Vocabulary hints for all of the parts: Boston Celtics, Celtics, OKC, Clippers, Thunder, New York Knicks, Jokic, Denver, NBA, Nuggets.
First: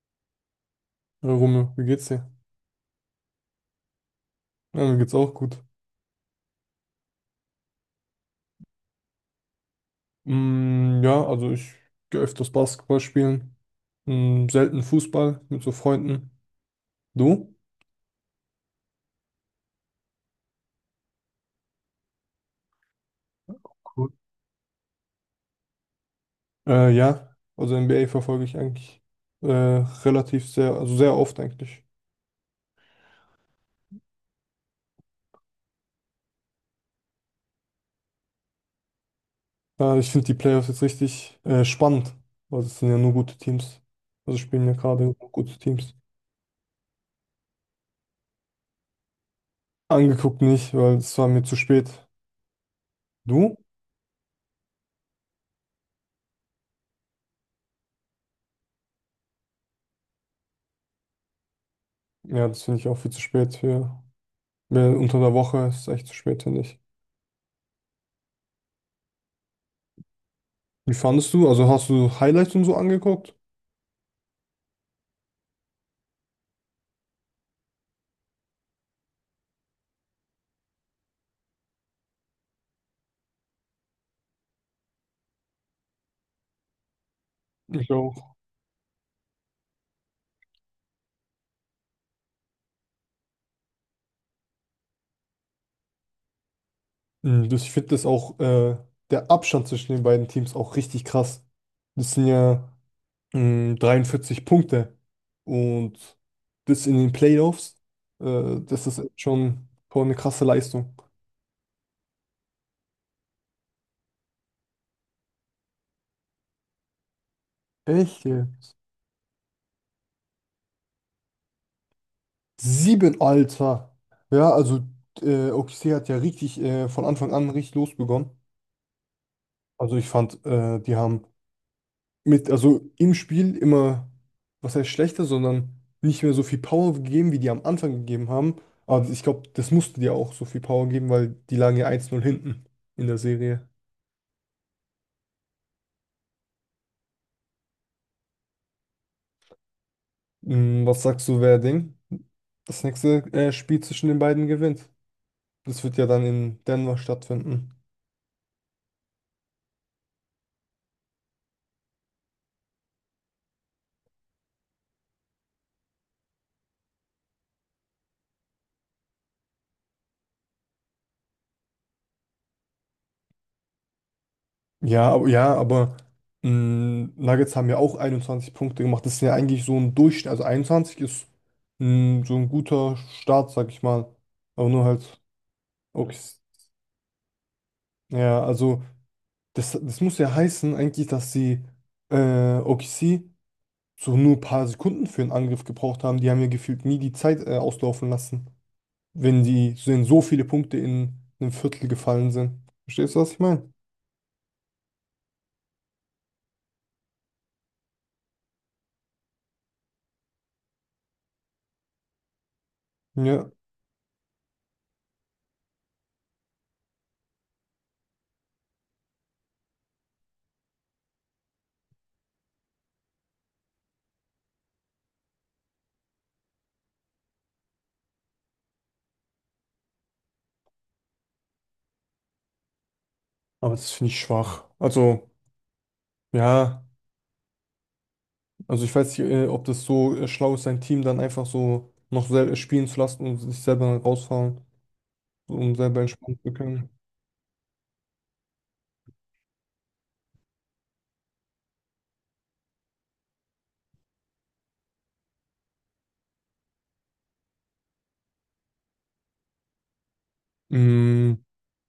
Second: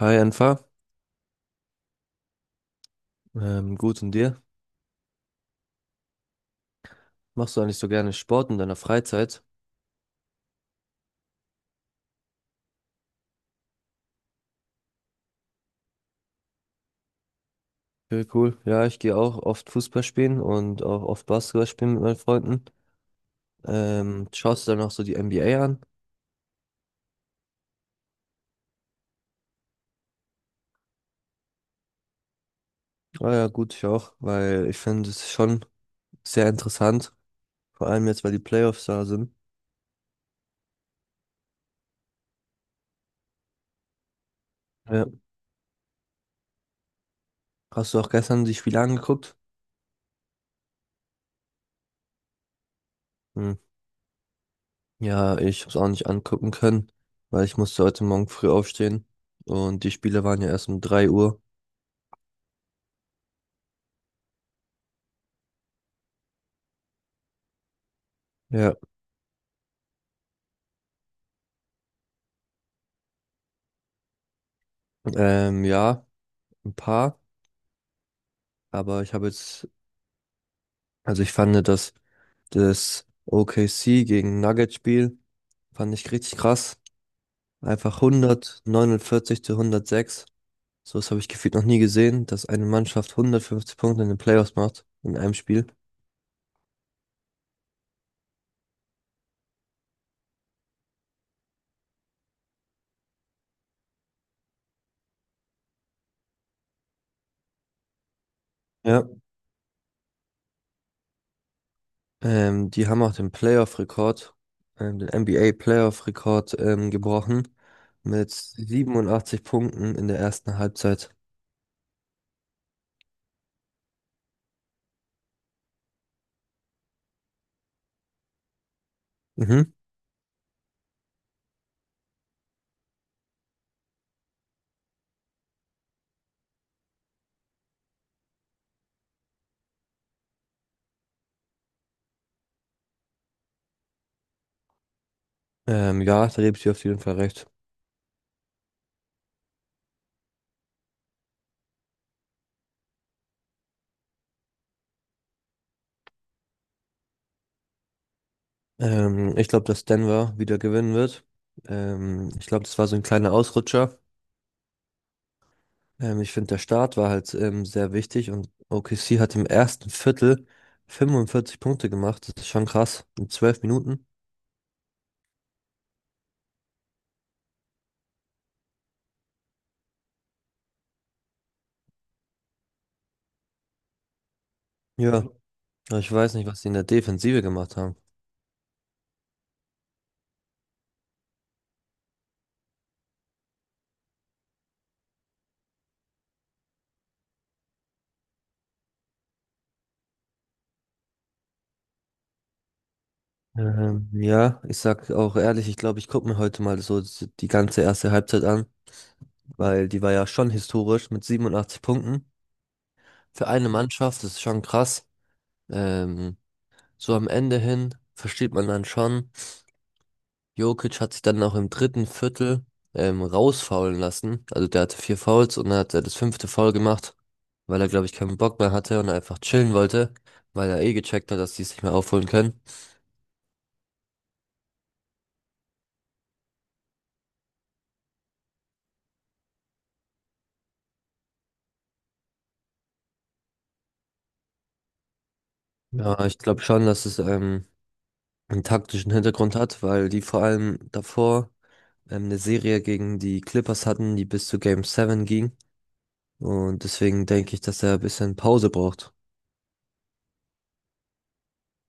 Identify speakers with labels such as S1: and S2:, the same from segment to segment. S1: Hi Enfa,
S2: Ja, Rumme, wie geht's dir?
S1: gut und dir?
S2: Ja, mir geht's auch gut.
S1: Machst du eigentlich so gerne Sport in deiner Freizeit?
S2: Ja, also ich gehe öfters Basketball spielen. Selten Fußball mit so Freunden. Du?
S1: Okay, cool. Ja, ich gehe auch oft Fußball spielen und auch oft Basketball spielen mit meinen Freunden.
S2: Cool.
S1: Schaust du dann auch so die NBA an?
S2: Ja, also NBA verfolge ich eigentlich relativ sehr, also sehr oft eigentlich.
S1: Ah ja, gut, ich auch, weil ich finde es schon sehr interessant, vor allem jetzt, weil die Playoffs da sind.
S2: Ja, ich finde die Playoffs jetzt richtig spannend, weil es sind ja nur gute Teams. Also spielen ja gerade
S1: Ja.
S2: nur gute Teams.
S1: Hast du auch gestern die Spiele angeguckt?
S2: Angeguckt nicht, weil es war mir zu spät.
S1: Hm.
S2: Du?
S1: Ja, ich habe es auch nicht angucken können, weil ich musste heute Morgen früh aufstehen und die Spiele waren ja erst um 3 Uhr.
S2: Ja, das finde ich auch viel zu spät. Für, mehr unter der Woche ist es echt zu spät, finde ich.
S1: Ja.
S2: Wie fandest du? Also hast du Highlights und so angeguckt?
S1: Ja, ein paar. Aber ich habe jetzt, also ich fand das, das OKC gegen Nuggets-Spiel, fand ich richtig krass.
S2: Ich
S1: Einfach
S2: auch.
S1: 149 zu 106. So was habe ich gefühlt noch nie gesehen, dass eine Mannschaft 150 Punkte in den Playoffs macht, in einem Spiel.
S2: Mhm. Das, ich finde das auch, der Abstand zwischen den beiden Teams auch richtig krass. Das sind ja 43 Punkte. Und das in den Playoffs, das ist
S1: Ja.
S2: schon, schon eine krasse Leistung.
S1: Die haben auch den Playoff-Rekord, den NBA-Playoff-Rekord gebrochen
S2: Echt?
S1: mit
S2: Ja.
S1: 87 Punkten in der ersten Halbzeit.
S2: Sieben, Alter. Ja, also OKC hat ja richtig von Anfang an richtig losbegonnen.
S1: Mhm.
S2: Also ich fand, die haben mit, also im Spiel immer, was heißt schlechter, sondern nicht mehr so viel Power gegeben, wie die am Anfang gegeben haben. Aber ich glaube, das musste dir auch so viel Power geben, weil die lagen ja 1-0 hinten in der Serie.
S1: Ja, da gebe ich dir auf jeden Fall recht.
S2: Hm, was sagst du, wer Ding das nächste Spiel zwischen den beiden gewinnt? Das wird ja dann in Denver stattfinden.
S1: Ich glaube, dass Denver wieder gewinnen wird. Ich glaube, das war so ein kleiner Ausrutscher. Ich finde, der Start war halt sehr wichtig und OKC hat im ersten Viertel 45 Punkte gemacht. Das ist schon krass. In 12 Minuten.
S2: Ja, aber Nuggets haben ja auch 21 Punkte gemacht. Das ist ja eigentlich so ein Durchschnitt. Also 21 ist so ein guter Start, sag ich mal. Aber nur halt,
S1: Ja, aber ich
S2: okay.
S1: weiß nicht, was sie in der Defensive gemacht haben.
S2: Ja, also das, das muss ja heißen eigentlich, dass sie OKC so nur ein paar Sekunden für einen Angriff gebraucht haben. Die haben ja gefühlt nie die Zeit auslaufen lassen, wenn die wenn so viele Punkte in einem Viertel gefallen sind. Verstehst du, was ich meine?
S1: Ja, ich sag auch ehrlich, ich glaube, ich gucke mir heute mal so die ganze erste Halbzeit an, weil die war ja schon historisch mit 87 Punkten. Für
S2: Ja,
S1: eine Mannschaft, das ist schon krass. Ähm, So am Ende hin versteht man dann schon, Jokic hat sich dann auch im dritten Viertel rausfaulen lassen. Also der hatte vier Fouls und dann hat er das fünfte Foul gemacht, weil er, glaube ich, keinen Bock mehr hatte und einfach chillen wollte, weil er eh gecheckt hat, dass die es nicht mehr aufholen können.
S2: aber das finde ich schwach. Also, ja, also ich weiß nicht, ob das so schlau ist, sein Team dann einfach so noch selber spielen zu lassen und sich selber dann rausfahren, um selber
S1: Ja,
S2: entspannen
S1: ich
S2: zu
S1: glaube schon,
S2: können.
S1: dass es einen taktischen Hintergrund hat, weil die vor allem davor eine Serie gegen die Clippers hatten, die bis zu Game 7 ging. Und deswegen denke ich, dass er ein bisschen Pause braucht.
S2: Mm,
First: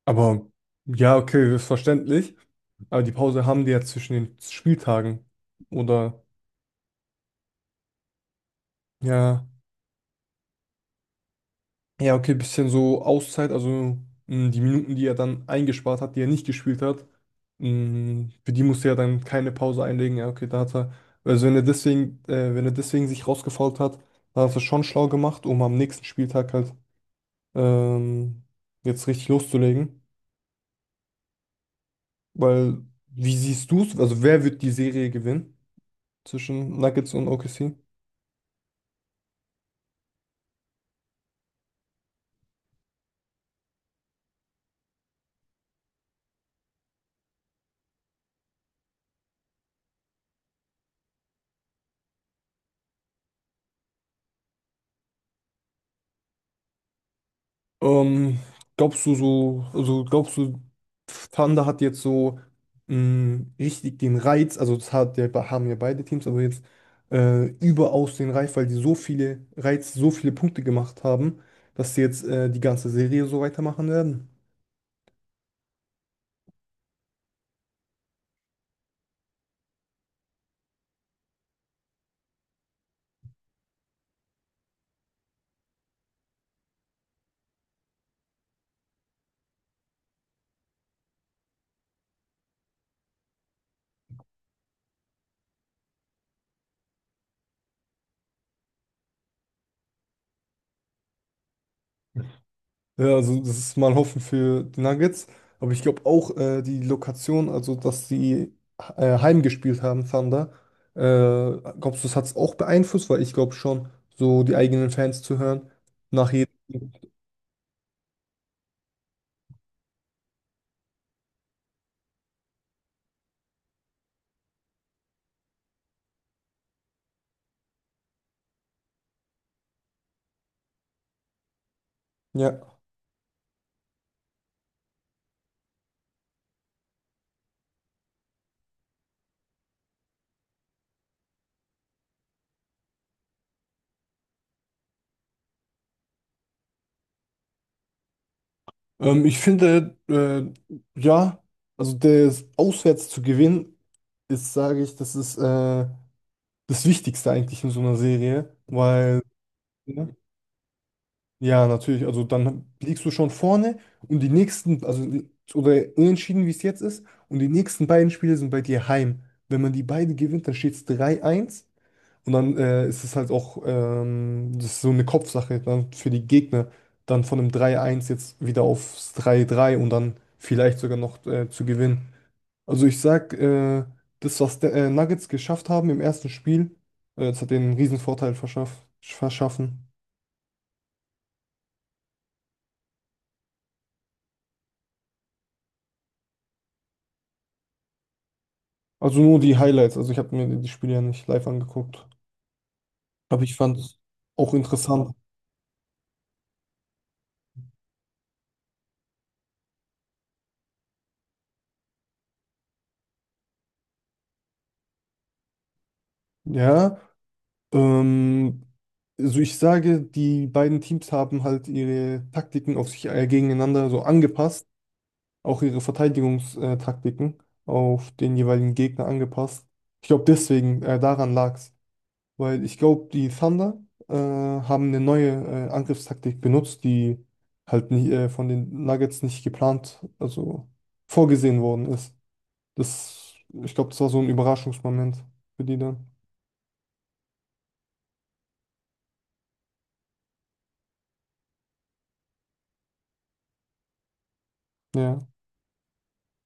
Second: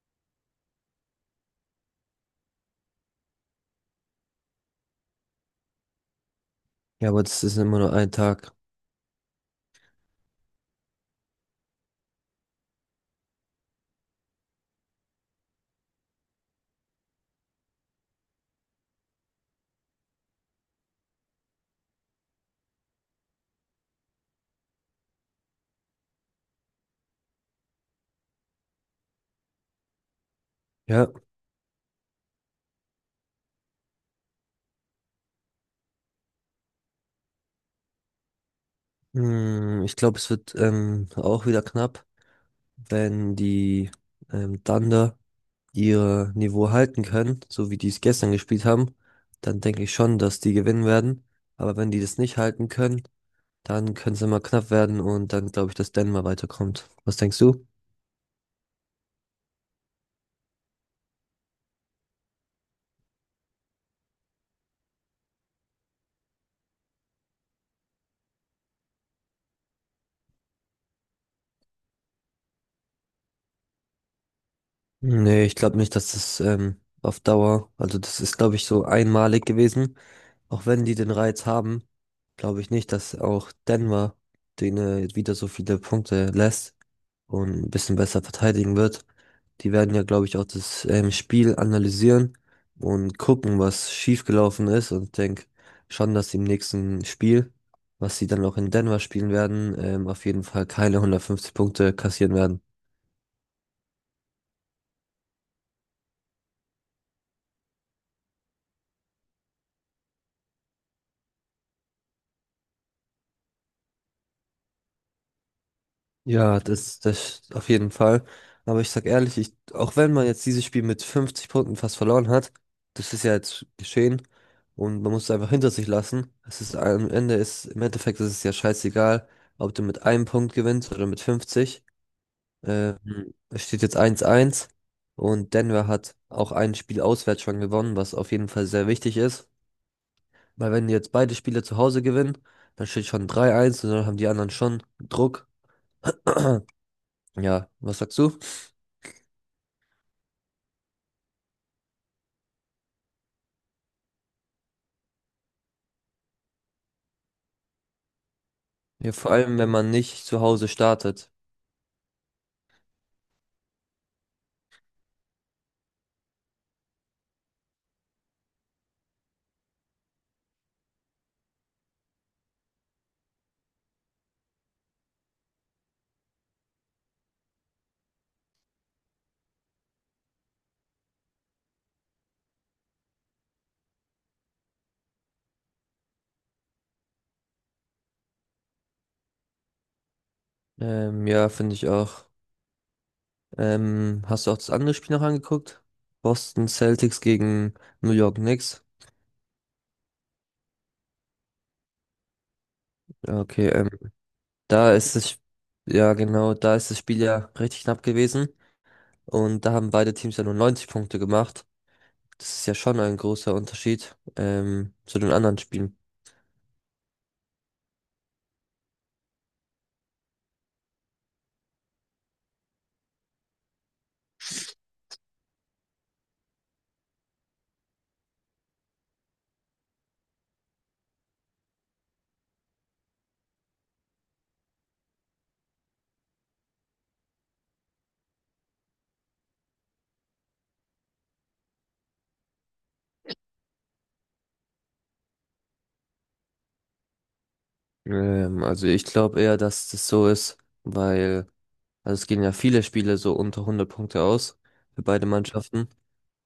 S2: aber ja, okay, ist verständlich. Aber die Pause haben die ja zwischen den Spieltagen. Oder
S1: Ja, aber das ist immer nur ein Tag.
S2: ja, ja, okay, bisschen so Auszeit, also die Minuten, die er dann eingespart hat, die er nicht gespielt hat, für die musste er dann keine Pause einlegen. Ja, okay, da hat er, also wenn er deswegen, wenn er deswegen sich rausgefault hat, dann hat er es schon schlau gemacht, um am nächsten Spieltag halt ähm, jetzt richtig loszulegen.
S1: Ja.
S2: Weil, wie siehst du es? Also wer wird die Serie gewinnen zwischen Nuggets und OKC?
S1: Ich glaube, es wird auch wieder knapp, wenn die Thunder ihr Niveau halten können, so wie die es gestern gespielt haben, dann denke ich schon, dass die gewinnen werden. Aber wenn die das nicht halten können, dann können es immer knapp werden und dann glaube ich, dass Denver weiterkommt. Was denkst du?
S2: Ähm, glaubst du so, also glaubst du, Thunder hat jetzt so richtig den Reiz, also das hat, haben ja beide Teams, aber jetzt überaus den Reiz, weil die so viele Reiz, so viele Punkte gemacht haben, dass sie jetzt die ganze Serie so weitermachen werden?
S1: Nee, ich glaube nicht, dass das auf Dauer, also das ist, glaube ich, so einmalig gewesen. Auch wenn die den Reiz haben, glaube ich nicht, dass auch Denver denen wieder so viele Punkte lässt und ein bisschen besser verteidigen wird. Die werden ja, glaube ich, auch das Spiel analysieren und gucken, was schiefgelaufen ist. Und ich denke schon, dass sie im nächsten Spiel, was sie dann auch in Denver spielen werden, auf jeden Fall keine 150 Punkte kassieren werden.
S2: Ja, also das ist mal Hoffen für die Nuggets, aber ich glaube auch die Lokation, also dass sie heimgespielt haben, Thunder, äh, glaubst du, das hat es auch beeinflusst, weil ich glaube schon, so die eigenen Fans zu hören nach
S1: Ja, das auf jeden Fall. Aber ich sag ehrlich, ich, auch wenn man jetzt dieses Spiel mit 50 Punkten fast verloren hat, das ist ja jetzt geschehen und man muss es einfach hinter sich lassen. Es ist am Ende ist, im Endeffekt ist es ja scheißegal, ob du mit einem Punkt gewinnst oder mit 50.
S2: ja,
S1: Ähm, es steht jetzt 1-1 und Denver hat auch ein Spiel auswärts schon gewonnen, was auf jeden Fall sehr wichtig ist. Weil wenn jetzt beide Spiele zu Hause gewinnen, dann steht schon 3-1 und dann haben die anderen schon Druck. Ja, was sagst du?
S2: ich finde, ja, also das auswärts zu gewinnen, ist, sage ich, das ist das Wichtigste eigentlich in so einer Serie,
S1: Ja,
S2: weil,
S1: vor allem, wenn man
S2: ne?
S1: nicht zu Hause startet.
S2: Ja, natürlich, also dann liegst du schon vorne und die nächsten, also oder unentschieden, wie es jetzt ist, und die nächsten beiden Spiele sind bei dir heim. Wenn man die beiden gewinnt, dann steht es 3-1. Und dann ist es halt auch das ist so eine Kopfsache dann für die Gegner, dann von einem 3-1 jetzt wieder aufs 3-3 und dann vielleicht sogar noch zu gewinnen. Also ich sag, das, was der, Nuggets geschafft haben im ersten Spiel, das hat denen einen riesen Vorteil verschaffen.
S1: Ja, finde ich auch. Hast du auch das andere Spiel noch angeguckt? Boston Celtics gegen New York Knicks.
S2: Also nur die Highlights, also ich habe mir die Spiele ja nicht live angeguckt.
S1: Ja,
S2: Aber ich
S1: okay,
S2: fand es auch
S1: da
S2: interessant.
S1: ist es, ja genau, da ist das Spiel ja richtig knapp gewesen. Und da haben beide Teams ja nur 90 Punkte gemacht. Das ist ja schon ein großer Unterschied, zu den anderen Spielen.
S2: Ja. Ähm, also ich sage, die beiden Teams haben halt ihre Taktiken auf sich gegeneinander so angepasst, auch ihre Verteidigungstaktiken auf den jeweiligen Gegner angepasst. Ich glaube, deswegen daran lag's, weil ich glaube, die Thunder haben eine neue Angriffstaktik benutzt, die halt nicht, von den Nuggets nicht geplant, also vorgesehen worden ist. Das, ich glaube, das war so ein Überraschungsmoment für die dann.
S1: Also ich glaube eher, dass das so ist, weil, also es gehen ja viele Spiele so unter 100 Punkte aus für
S2: Ja.
S1: beide Mannschaften.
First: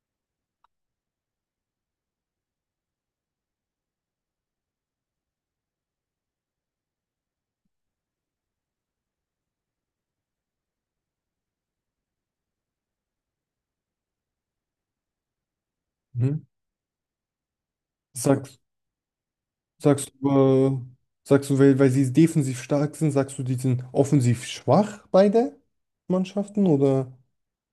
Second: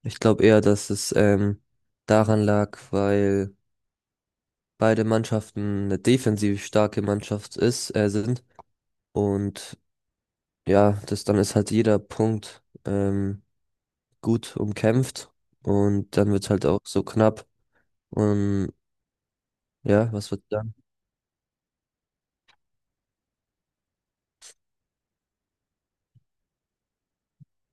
S1: Ich glaube eher, dass es daran lag, weil beide Mannschaften eine defensiv starke Mannschaft ist, sind. Und ja, das dann ist halt jeder Punkt gut umkämpft. Und dann wird
S2: Mhm.
S1: es halt auch so knapp.
S2: Sag,
S1: Und ja,
S2: sagst du,
S1: was wird dann?
S2: äh, sagst du, weil, weil sie defensiv stark sind, sagst du, die sind offensiv schwach, beide Mannschaften? Oder?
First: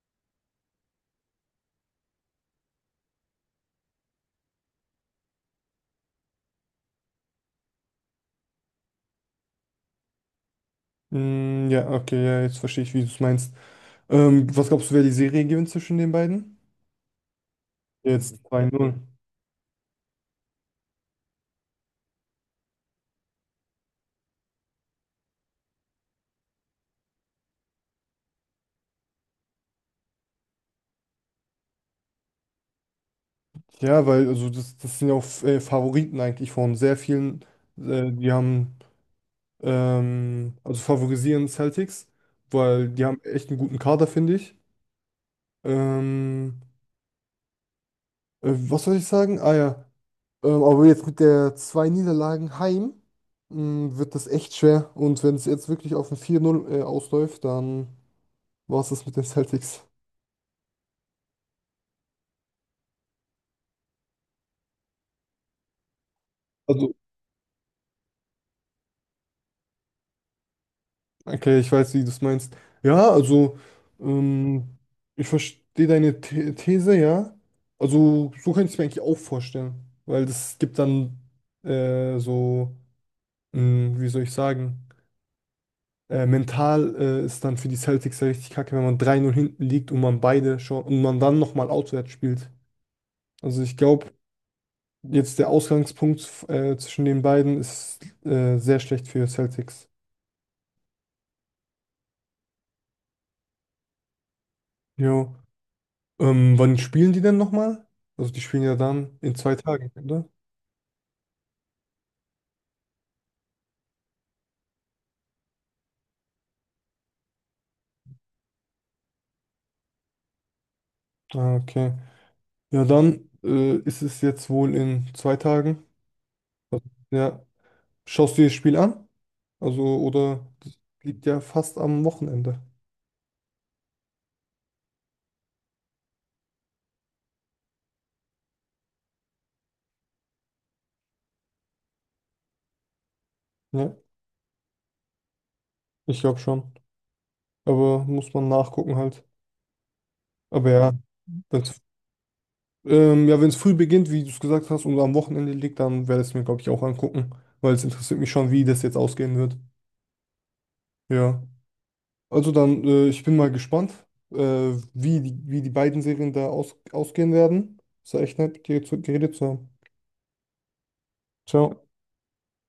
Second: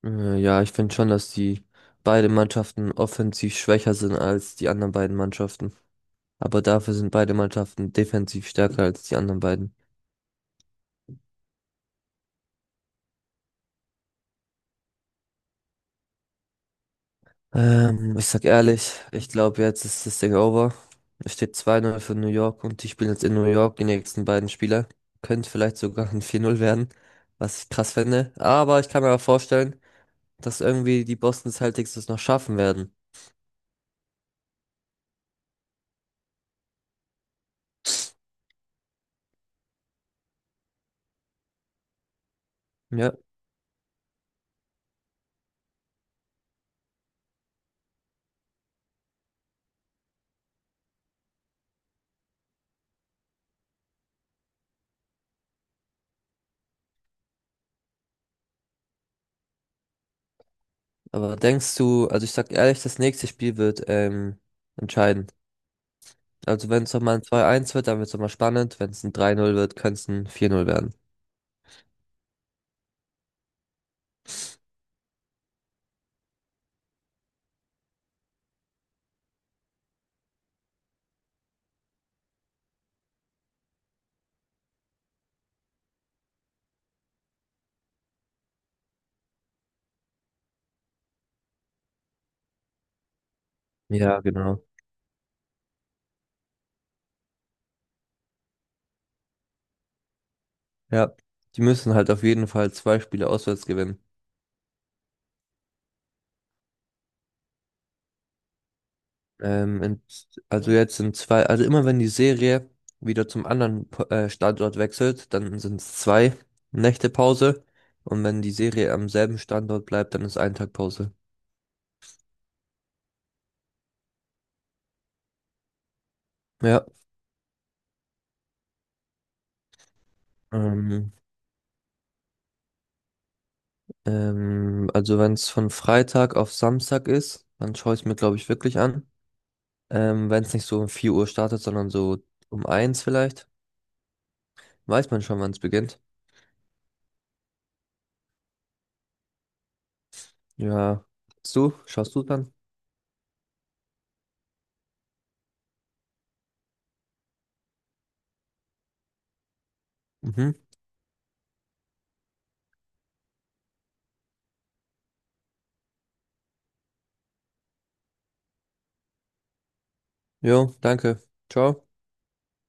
S1: Ja, ich finde schon, dass die beide Mannschaften offensiv schwächer sind als die anderen beiden Mannschaften. Aber dafür sind beide Mannschaften defensiv stärker als die anderen beiden.
S2: Ja, okay, ja, jetzt verstehe ich, wie du es meinst. Was glaubst du, wer die Serie gewinnt zwischen den beiden?
S1: Ich
S2: Jetzt
S1: sag
S2: zwei
S1: ehrlich,
S2: null.
S1: ich glaube, jetzt ist das Ding over. Es steht 2-0 für New York und die spielen jetzt in New York die nächsten beiden Spiele. Könnte vielleicht sogar ein 4-0 werden, was ich krass fände. Aber ich kann mir auch vorstellen, dass irgendwie die Boston Celtics das noch schaffen werden.
S2: Ja, weil also das, das sind ja auch Favoriten eigentlich von sehr vielen. Die haben, also favorisieren Celtics, weil die
S1: Ja,
S2: haben echt einen guten Kader, finde ich. Ähm, was soll ich sagen? Ah ja, aber jetzt mit der zwei Niederlagen heim wird das echt schwer. Und wenn es jetzt wirklich auf ein 4-0 ausläuft, dann war es das mit den Celtics.
S1: aber denkst du, also ich sag ehrlich, das nächste Spiel wird entscheiden. Also wenn
S2: Also,
S1: es nochmal ein 2-1 wird, dann wird es nochmal spannend. Wenn es ein 3-0 wird, könnte es ein 4-0 werden.
S2: okay, ich weiß, wie du es meinst. Ja, also, ähm, ich verstehe deine These, ja. Also, so könnte ich es mir eigentlich auch vorstellen. Weil das gibt dann so, wie soll ich sagen, mental ist dann für die Celtics ja richtig kacke, wenn man 3-0 hinten liegt und man beide schon und man dann nochmal auswärts spielt. Also ich glaube,
S1: Ja, genau.
S2: jetzt der Ausgangspunkt zwischen den beiden ist sehr schlecht für Celtics.
S1: Ja, die müssen halt auf jeden Fall zwei Spiele auswärts gewinnen.
S2: Jo. Wann spielen die denn nochmal? Also die spielen ja dann in zwei
S1: Ähm,
S2: Tagen,
S1: in,
S2: oder?
S1: also jetzt sind zwei, also immer wenn die Serie wieder zum anderen Standort wechselt, dann sind es 2 Nächte Pause. Und wenn die Serie am selben Standort bleibt, dann ist ein Tag Pause.
S2: Ah, okay. Ja, dann ist es jetzt wohl in zwei Tagen.
S1: Ja.
S2: Ja. Schaust du dir das Spiel an? Also, oder das
S1: Ähm,
S2: liegt ja fast am Wochenende.
S1: also wenn es von Freitag auf Samstag ist, dann schaue ich es mir, glaube ich, wirklich an. Wenn es nicht so um 4 Uhr startet, sondern so um eins vielleicht,
S2: Ja,
S1: weiß man schon, wann es beginnt.
S2: ich glaube schon. Aber muss man nachgucken halt. Aber
S1: Ja. Hast
S2: wenn
S1: du? Schaust du dann?
S2: Ja, wenn es früh beginnt, wie du es gesagt hast, und am Wochenende liegt, dann werde ich es mir, glaube ich, auch angucken, weil es interessiert mich schon, wie das jetzt ausgehen wird.
S1: Mhm.
S2: Ja. Also dann, ich bin mal gespannt, äh, wie die beiden Serien da aus, ausgehen werden. Es war echt nett, mit dir zu, geredet zu haben.
S1: Jo, danke.
S2: Ciao.
S1: Ciao.